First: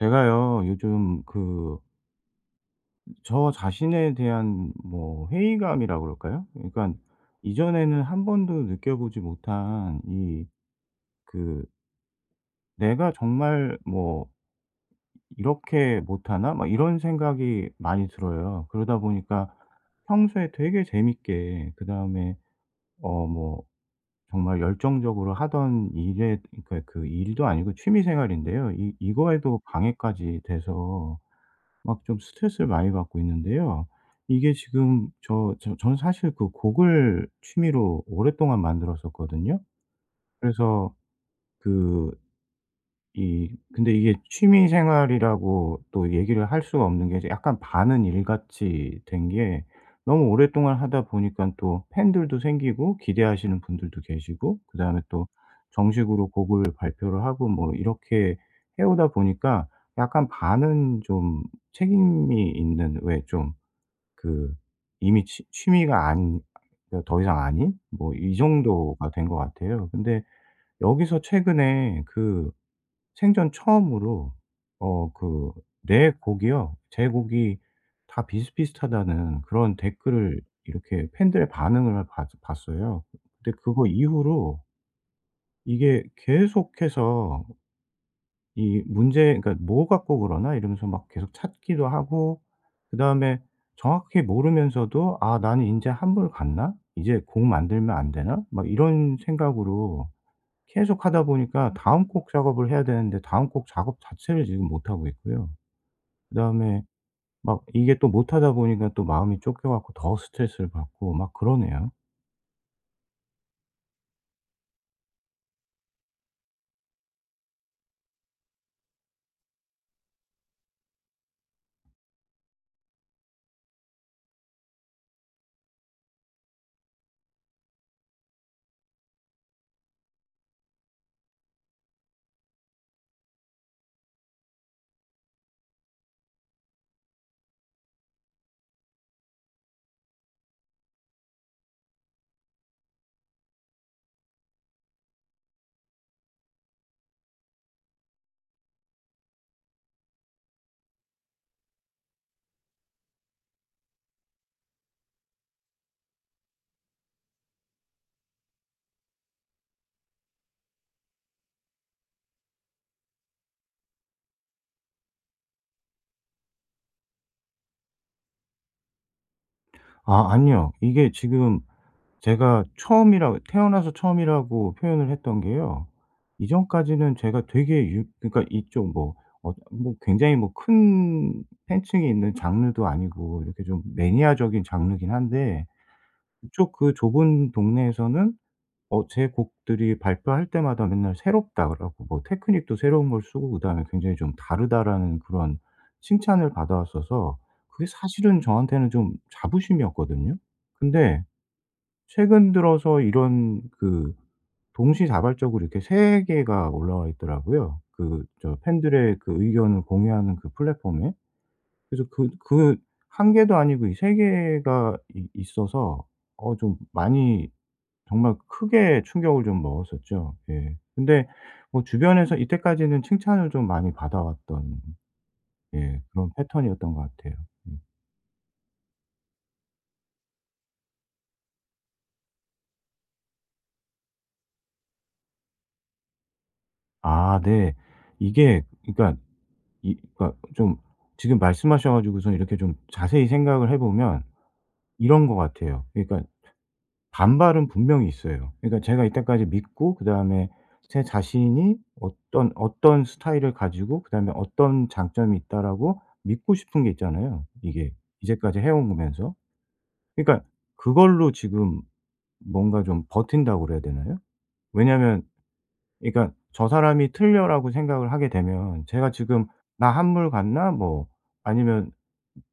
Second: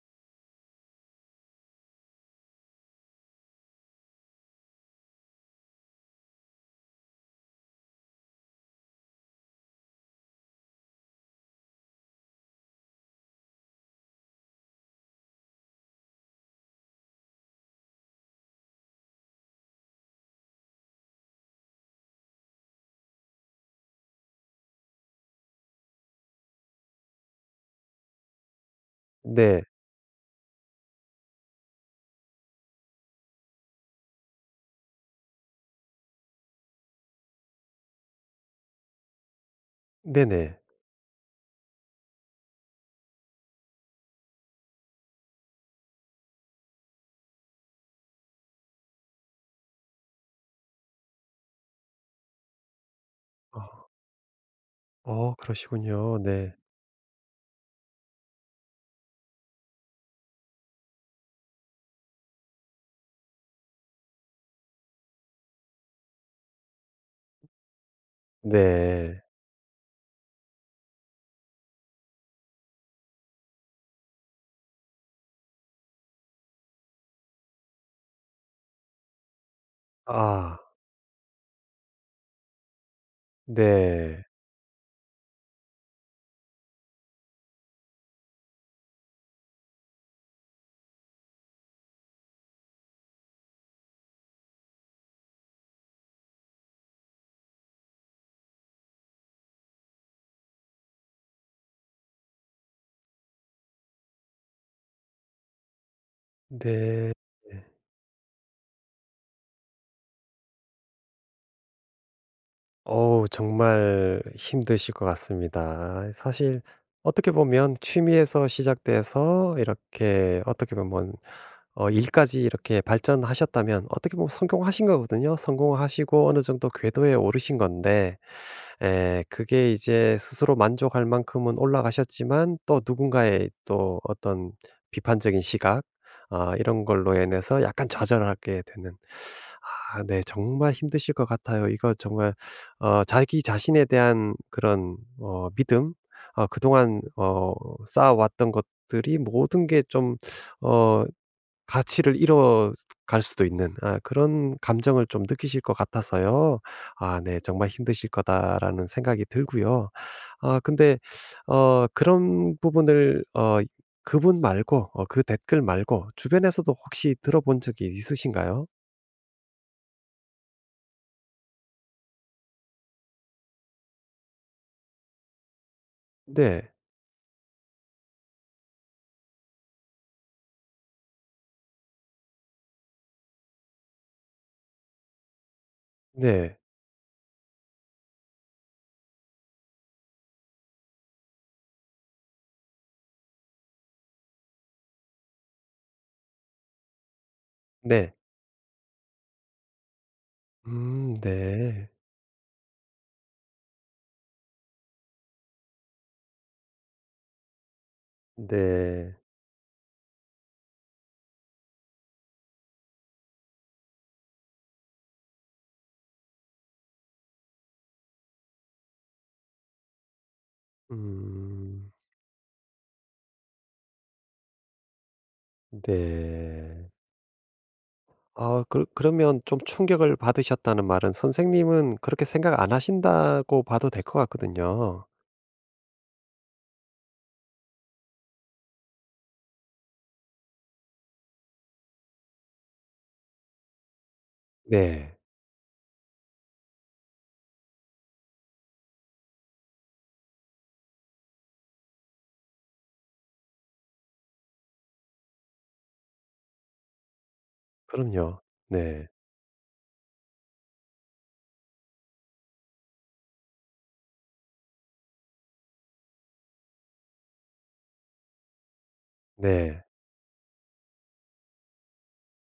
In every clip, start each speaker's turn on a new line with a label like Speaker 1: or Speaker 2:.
Speaker 1: 제가요, 요즘 저 자신에 대한 뭐 회의감이라 그럴까요? 그러니까 이전에는 한 번도 느껴보지 못한 그, 내가 정말 뭐 이렇게 못하나? 막 이런 생각이 많이 들어요. 그러다 보니까 평소에 되게 재밌게, 그 다음에, 어, 뭐, 정말 열정적으로 하던 일에, 그러니까 그 일도 아니고 취미 생활인데요. 이거에도
Speaker 2: 네.
Speaker 1: 방해까지 돼서 막 좀 스트레스를 많이 받고 있는데요. 이게 지금 저는 사실 그 곡을 취미로 오랫동안 만들었었거든요.
Speaker 2: 네네.
Speaker 1: 그래서 그 이 근데 이게 취미 생활이라고 또 얘기를 할 수가 없는 게 이제 약간 반은 일같이 된 게 너무 오랫동안 하다 보니까 또 팬들도 생기고 기대하시는
Speaker 2: 아.
Speaker 1: 분들도 계시고 그다음에 또
Speaker 2: 그러시군요.
Speaker 1: 정식으로
Speaker 2: 네.
Speaker 1: 곡을 발표를 하고 뭐 이렇게 해오다 보니까 약간 반은 좀 책임이 있는 왜 그 이미 취 취미가 아닌 그러니까 더 이상 아닌 뭐 이 정도가
Speaker 2: 네.
Speaker 1: 된 것 같아요. 근데 여기서 최근에 그 생전 처음으로 어 그 "내 곡이요. 제 곡이 다 비슷비슷하다."는 그런 댓글을
Speaker 2: 아.
Speaker 1: 이렇게 팬들의 반응을 봤 봤어요. 근데 그거
Speaker 2: 네.
Speaker 1: 이후로 이게 계속해서 이 문제 그러니까 '뭐 갖고 그러나?' 이러면서 막 계속 찾기도 하고 그다음에 정확히 모르면서도 '아 나는 인제 한물 갔나? 이제 곡 만들면 안 되나?' 막 이런 생각으로 계속 하다 보니까 다음 곡 작업을 해야 되는데 다음 곡 작업 자체를 지금 못 하고 있고요. 그다음에
Speaker 2: 네.
Speaker 1: 막 이게 또 못 하다 보니까 또 마음이 쫓겨 갖고 더 스트레스를 받고 막 그러네요.
Speaker 2: 어우 정말 힘드실 것 같습니다. 사실 어떻게 보면 취미에서 시작돼서 이렇게 어떻게 보면 일까지 이렇게 발전하셨다면 어떻게 보면 성공하신 거거든요. 성공하시고 어느 정도 궤도에 오르신 건데 에 그게 이제 스스로 만족할 만큼은 올라가셨지만 또 누군가의 또 어떤 비판적인 시각, 이런 걸로 인해서 약간 좌절하게 되는, 네, 정말 힘드실 것 같아요. 이거 정말 자기 자신에 대한 그런 믿음, 그동안 쌓아왔던 것들이 모든 게 좀 어 가치를 잃어갈 수도 있는, 그런 감정을 좀 느끼실 것 같아서요. 네. 정말 힘드실 거다라는 생각이 들고요. 근데 그런 부분을 그분 말고 그 댓글 말고 주변에서도 혹시 들어본 적이 있으신가요?
Speaker 1: 아 아니요. 이게 지금 제가 처음이라 태어나서 처음이라고 표현을 했던 게요.
Speaker 2: 네.
Speaker 1: 이전까지는 제가 되게 유 그러니까 이쪽 굉장히 뭐 큰 팬층이 있는 장르도 아니고 이렇게 좀 매니아적인 장르긴 한데
Speaker 2: 네.
Speaker 1: 그쪽 그 좁은 동네에서는 어 제 곡들이 발표할 때마다 맨날 "새롭다." 그러고 뭐 테크닉도 새로운 걸 쓰고 그다음에 굉장히 좀 다르다라는 그런 칭찬을 받아왔어서 그게
Speaker 2: 네.
Speaker 1: 사실은 저한테는 좀 자부심이었거든요. 근데
Speaker 2: 네.
Speaker 1: 최근 들어서 이런 그 동시다발적으로 이렇게 세 개가 올라와 있더라고요, 그 저
Speaker 2: 네.
Speaker 1: 팬들의 그 의견을 공유하는 그 플랫폼에. 그래서 한 개도 아니고 이 세 개가 이 있어서 어 좀 많이 정말 크게 충격을 좀 먹었었죠. 예. 근데 뭐
Speaker 2: 음.
Speaker 1: 주변에서 이때까지는 칭찬을 좀 많이 받아왔던 예 그런
Speaker 2: 네.
Speaker 1: 패턴이었던 것 같아요. 음.
Speaker 2: 그러면 좀 충격을 받으셨다는 말은 선생님은 그렇게 생각 안 하신다고 봐도 될 것 같거든요.
Speaker 1: 아 네. 이게 그러니까 이 그러니까 좀 지금 말씀하셔 가지고서 이렇게 좀 자세히 생각을 해 보면
Speaker 2: 네.
Speaker 1: 이런 것 같아요. 그러니까 반발은 분명히 있어요. 그러니까 제가 이때까지 믿고 그다음에 제 자신이 어떤 스타일을 가지고 그다음에 어떤 장점이 있다라고 믿고 싶은 게 있잖아요, 이게
Speaker 2: 그럼요.
Speaker 1: 이제까지 해온 거
Speaker 2: 네.
Speaker 1: 면서 그러니까 그걸로 지금 뭔가 좀 버틴다고 그래야 되나요? 왜냐하면 그러니까 '저 사람이 틀려.'라고 생각을 하게 되면 제가 지금
Speaker 2: 네.
Speaker 1: '나 한물 갔나?' 뭐 아니면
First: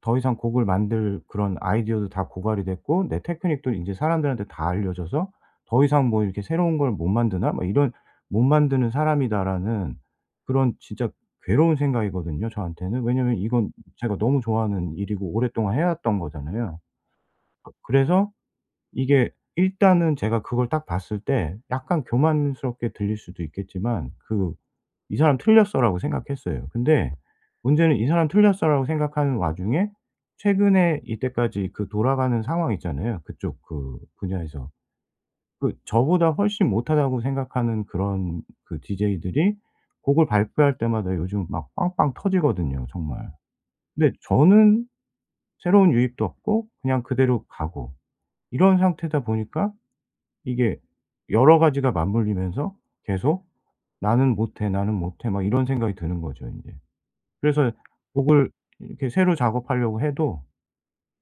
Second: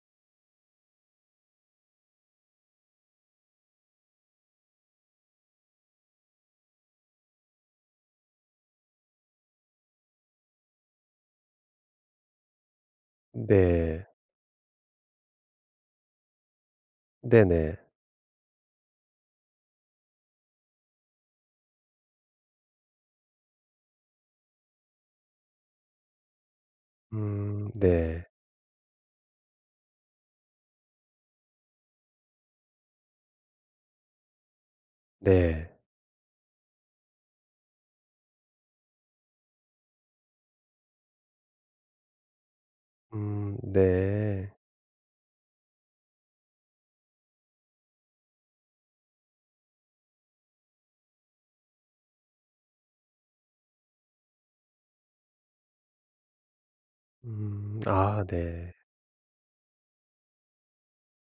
Speaker 1: 더 이상 곡을 만들 그런 아이디어도 다 고갈이 됐고 내 테크닉도 인제 사람들한테 다 알려져서 '더 이상 뭐 이렇게 새로운 걸 못 만드나?' 막 이런 '못 만드는 사람이다.'라는 그런 진짜 괴로운 생각이거든요 저한테는. 왜냐면 이건
Speaker 2: 네.
Speaker 1: 제가 너무 좋아하는 일이고 오랫동안 해 왔던 거잖아요.
Speaker 2: 네네.
Speaker 1: 그래서 이게 일단은 제가 그걸 딱 봤을 때 약간 교만스럽게 들릴 수도 있겠지만 그 '이 사람 틀렸어.'라고 생각했어요. 근데 문제는 '이
Speaker 2: 네.
Speaker 1: 사람 틀렸어.'라고 생각하는 와중에 최근에 이때까지 그 돌아가는 상황 있잖아요, 그쪽 그 분야에서.
Speaker 2: 네.
Speaker 1: 그 저보다 훨씬 못하다고 생각하는 그런 그 디제이들이 곡을 발표할 때마다 요즘 막 빵빵 터지거든요, 정말. 근데
Speaker 2: 네.
Speaker 1: 저는 새로운 유입도 없고 그냥 그대로 가고 이런 상태다 보니까 이게 여러 가지가 맞물리면서 계속 '나는 못해. 나는 못해.' 막 이런 생각이 드는 거죠 인제. 그래서
Speaker 2: 아
Speaker 1: 곡을
Speaker 2: 네.
Speaker 1: 이렇게 새로 작업하려고 해도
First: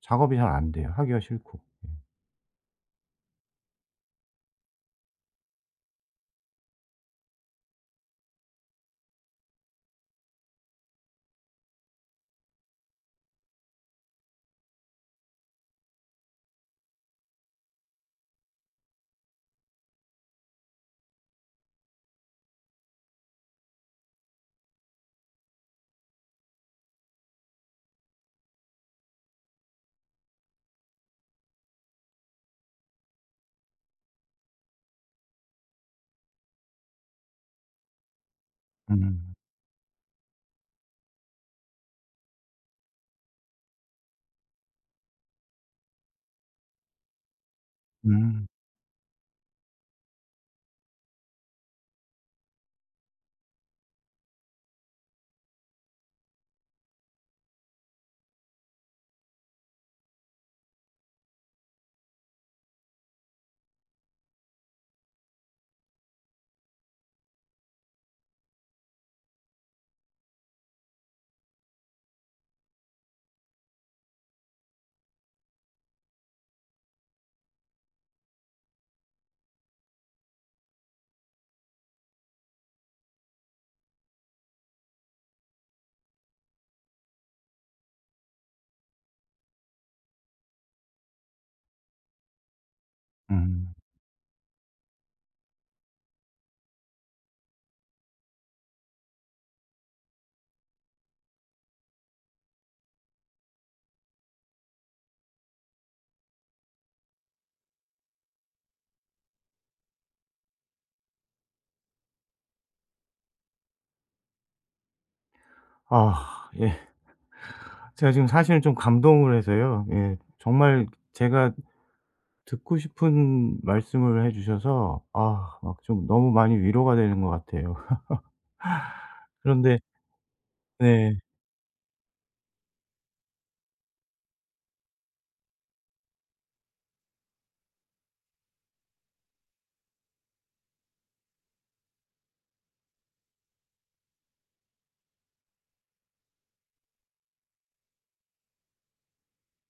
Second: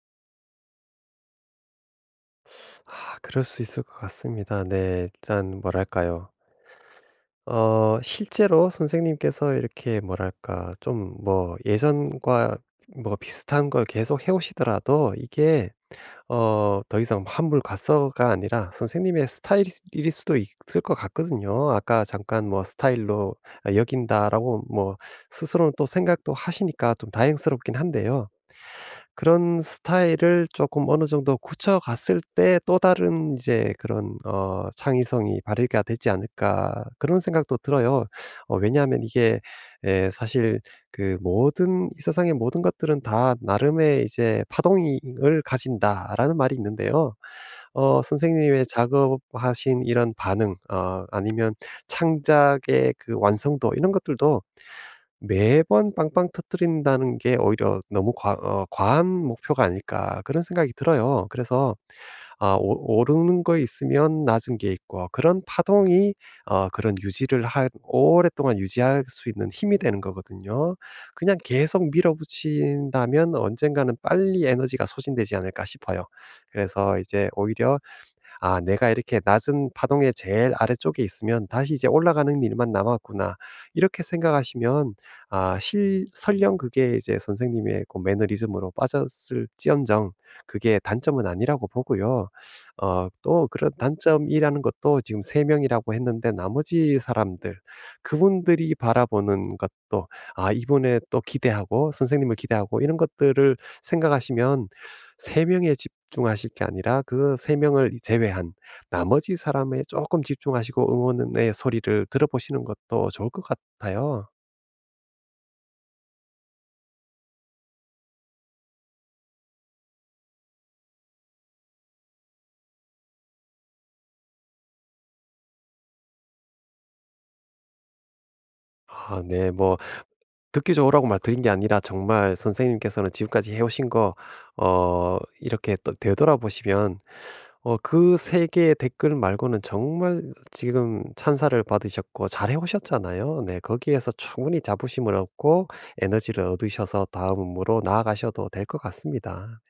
Speaker 1: 작업이 잘 안 돼요, 하기가 싫고.
Speaker 2: 그럴 수 있을 것 같습니다. 네. 일단 뭐랄까요. 실제로 선생님께서 이렇게 뭐랄까 좀 뭐 예전과 뭐 비슷한 걸 계속 해 오시더라도 이게 더 이상 환불 갔어가 아니라 선생님의 스타일일 수도 있을 것 같거든요. 아까 잠깐 뭐 '스타일로 여긴다.'라고 뭐 스스로는 또 생각도 하시니까 좀 다행스럽긴 한데요. 그런 스타일을 조금 어느 정도 굳혀 갔을 때 또 다른 이제 그런 '창의성이 발휘가 되지 않을까.' 그런 생각도 들어요. 왜냐하면
Speaker 1: 음.
Speaker 2: 이게, 사실 그 모든 이 세상의 모든 것들은 다 나름의 이제 파동을 가진다라는 말이 있는데요.
Speaker 1: 음.
Speaker 2: 선생님의 작업하신 이런 반응 아니면 창작의 그 완성도 이런 것들도 매번 빵빵 터뜨린다는 게 오히려 너무 과 어 '과한 목표가 아닐까.' 그런 생각이 들어요. 그래서 아 오 오르는 거 있으면 낮은 게 있고 그런 파동이, 그런 유지를 할 오랫동안 유지할 수 있는 힘이 되는 거거든요. 그냥 계속 밀어붙인다면 언젠가는 빨리 에너지가 소진되지 않을까 싶어요. 그래서 이제 오히려 내가 이렇게 낮은 파동의 제일 아래쪽에 있으면 다시 이제 올라가는 일만 남았구나.' 이렇게 생각하시면, 아 실 설령 그게 이제 선생님의 그 매너리즘으로 빠졌을지언정 그게 단점은 아니라고 보고요. 또 그런
Speaker 1: 음.
Speaker 2: 단점이라는 것도 지금 세 명이라고 했는데 나머지 사람들, 그분들이 바라보는 것도 이분에 또 기대하고 선생님을 기대하고 이런 것들을 생각하시면 3 명에 집중하실 게 아니라 그 3 명을 제외한 나머지 사람에 조금 집중하시고 응원의 소리를 들어보시는 것도 좋을 것 같아요.
Speaker 1: 아 예. 제가 지금 사실 좀 감동을 해서요. 예. 정말 제가 듣고 싶은 말씀을 해 주셔서 아 막 좀 너무 많이 위로가 되는 것 같아요.
Speaker 2: 네. 뭐
Speaker 1: 그런데
Speaker 2: 듣기 좋으라고
Speaker 1: 네.
Speaker 2: 말드린 게 아니라 정말 선생님께서는 지금까지 해 오신 거 이렇게 또 되돌아보시면 그 3 개의 댓글 말고는 정말 지금 찬사를 받으셨고 잘해 오셨잖아요. 네. 거기에서 충분히 자부심을 얻고 에너지를 얻으셔서 다음으로 나아가셔도 될 것 같습니다.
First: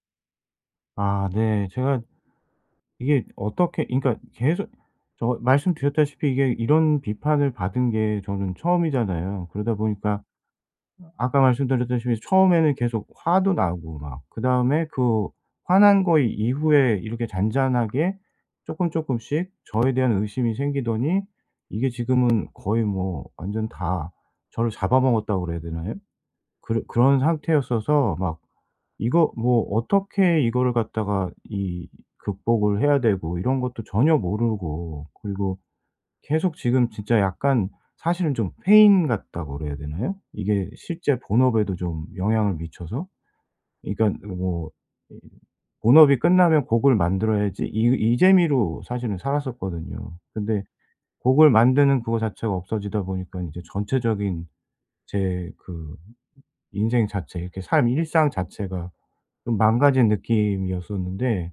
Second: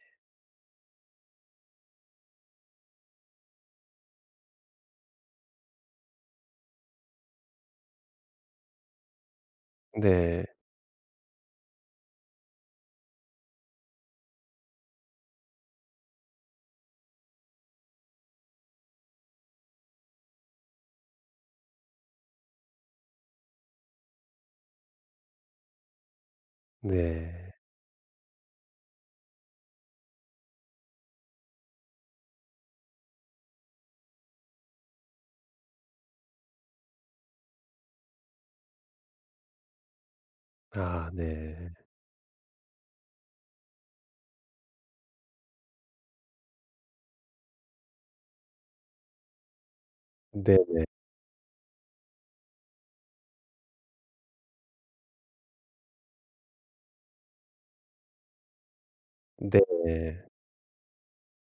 Speaker 1: 아 네. 제가 이게 어떻게 그러니까 계속 저 말씀드렸다시피 이게 이런 비판을 받은 게 저는 처음이잖아요. 그러다 보니까
Speaker 2: 네.
Speaker 1: 아까 말씀드렸다시피 처음에는 계속 화도 나고 막 그다음에 그 화난 거 이후에 이렇게 잔잔하게 쪼끔씩 저에 대한 의심이 생기더니 이게 지금은 거의 뭐 완전 다 저를 잡아먹었다고 그래야 되나요? 그런
Speaker 2: 네.
Speaker 1: 상태였어서 막 이거 뭐 어떻게 이거를 갖다가 이 극복을 해야 되고 이런 것도 전혀 모르고 그리고 계속 지금 진짜 약간 사실은 좀 페인 같다고 그래야 되나요? 이게
Speaker 2: 아
Speaker 1: 실제
Speaker 2: 네.
Speaker 1: 본업에도 좀 영향을 미쳐서 그러니까 뭐 이 본업이 끝나면 곡을 만들어야지 이 이 재미로 사실은 살았었거든요. 근데
Speaker 2: 네.
Speaker 1: 곡을 만드는 그거 자체가 없어지다 보니까 인제 전체적인 제그 인생 자체 이렇게 삶 일상 자체가 좀 망가진
Speaker 2: 네.
Speaker 1: 느낌이었었는데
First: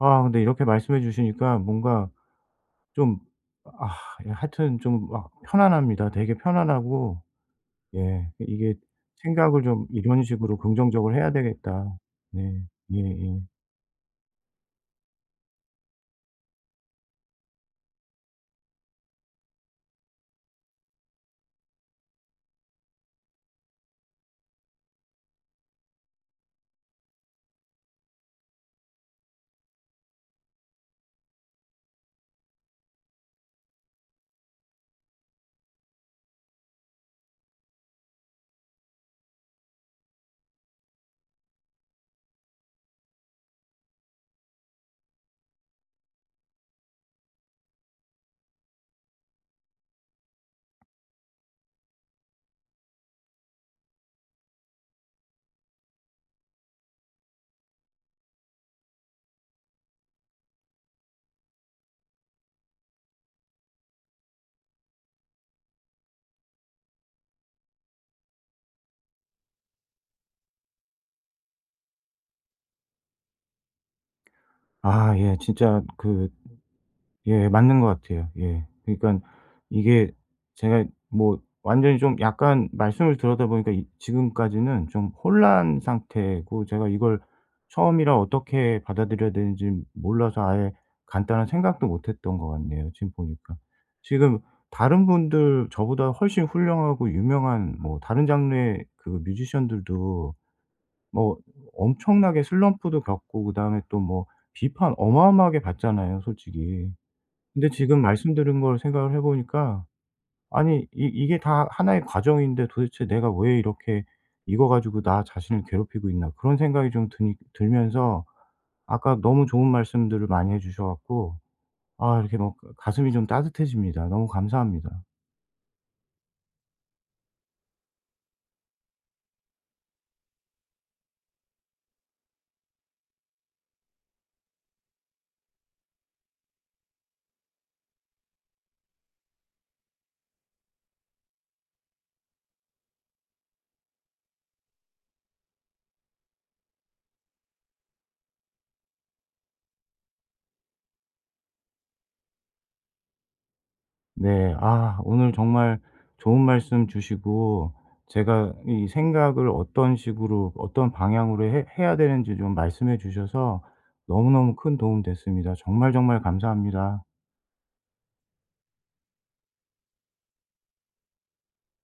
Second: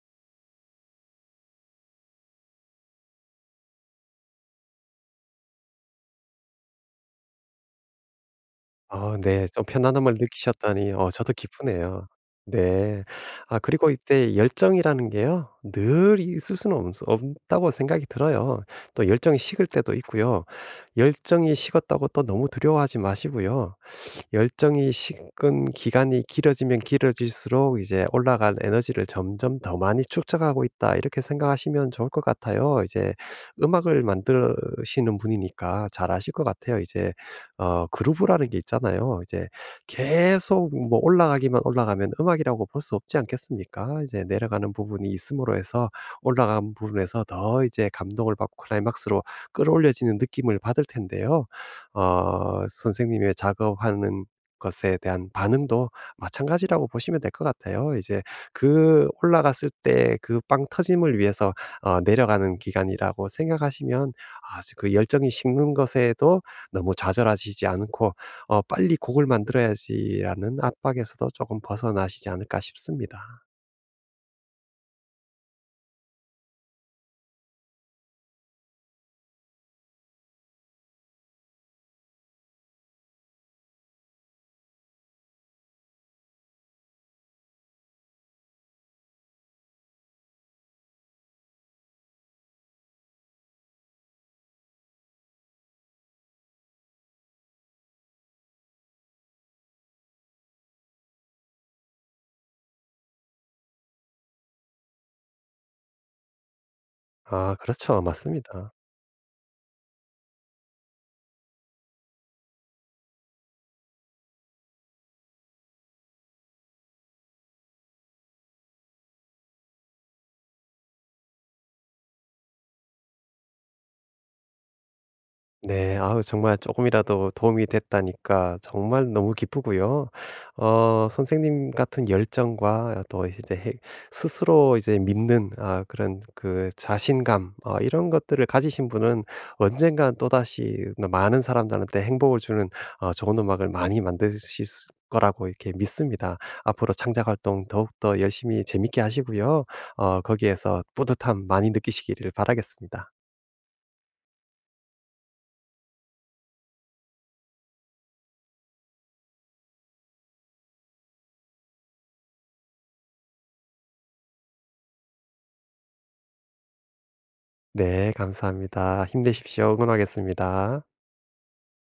Speaker 1: 아 근데 이렇게 말씀해 주시니까 뭔가 좀 아 예 하여튼 좀 막 편안합니다. 되게 편안하고 예 이게
Speaker 2: 네.
Speaker 1: '생각을
Speaker 2: 좀
Speaker 1: 좀
Speaker 2: 편안함을
Speaker 1: 이런 식으로
Speaker 2: 느끼셨다니
Speaker 1: 긍정적으로 해야
Speaker 2: 저도
Speaker 1: 되겠다.'
Speaker 2: 기쁘네요.
Speaker 1: 네.
Speaker 2: 네.
Speaker 1: 예예.
Speaker 2: 그리고 이때 열정이라는 게요. 늘 있을 수는 없 없다고 생각이 들어요. 또 열정이 식을 때도 있고요. 열정이 식었다고 또 너무 두려워하지 마시고요. 열정이 식은 기간이 길어지면 길어질수록 이제 올라간 에너지를 점점 더 많이 축적하고 있다. 이렇게 생각하시면 좋을 것 같아요. 이제 음악을 만드시는 분이니까 잘 아실 것 같아요. 이제 그루브라는 게 있잖아요. 이제 계속 뭐 올라가기만 올라가면 음악이라고 볼 수 없지 않겠습니까? 이제 내려가는 부분이 있음으로 해서 올라간 부분에서 더 이제 감동을 받고 클라이막스로 끌어올려지는 느낌을 받을 텐데요. 선생님의 작업하는 것에 대한 반응도 마찬가지라고 보시면 될 것 같아요. 이제 그 올라갔을 때 그 빵 터짐을 위해서 내려가는 기간이라고 생각하시면, 아그 열정이 식는 것에도 너무 좌절하시지 않고 '빨리 곡을 만들어야지.'라는 압박에서도 조금 벗어나시지 않을까 싶습니다.
Speaker 1: 아 예 진짜 그 예. 맞는 것 같아요. 예. 그러니까 이게 제가 뭐 완전히 좀 약간 말씀을 들었다 보니까 이 지금까지는 좀 혼란 상태고 제가 이걸 처음이라 어떻게 받아들여야 되는지 몰라서 아예 간단한 생각도 못 했던 것 같네요 지금 보니까. 지금 다른 분들 저보다 훨씬 훌륭하고 유명한 뭐 다른 장르의 그 뮤지션들도 뭐 엄청나게 슬럼프도 겪고 그다음에 또 뭐 비판 어마어마하게 받잖아요 솔직히. 근데
Speaker 2: 그렇죠.
Speaker 1: 지금 말씀드린
Speaker 2: 맞습니다.
Speaker 1: 걸 생각을 해 보니까 아니 이 이게 다 하나의 과정인데 도대체 내가 왜 이렇게 이거 가지고 나 자신을 괴롭히고 있나 그런 생각이 좀 드니 들면서 아까 너무 좋은 말씀들을 많이 해 주셔 갖고 아 이렇게 뭐 가슴이 좀 따뜻해집니다. 너무 감사합니다.
Speaker 2: 네. 아우, 정말 조금이라도 도움이 됐다니까 정말 너무 기쁘고요. 선생님 같은 열정과 또 이제 해 스스로 이제 믿는, 그런 그 자신감, 이런 것들을 가지신 분은 언젠간 또다시 많은 사람들한테 행복을 주는 좋은 음악을 많이 만드실 수- 거라고 이렇게 믿습니다. 앞으로 창작 활동 더욱더 열심히 재밌게 하시고요. 거기에서 뿌듯함 많이 느끼시기를 바라겠습니다.
Speaker 1: 네. 아 오늘 정말 좋은 말씀 주시고 제가 이 생각을 어떤 식으로 어떤 방향으로 해 해야 되는지 좀 말씀해 주셔서 너무너무 큰 도움 됐습니다. 정말 정말 감사합니다.
Speaker 2: 네, 감사합니다. 힘내십시오. 응원하겠습니다.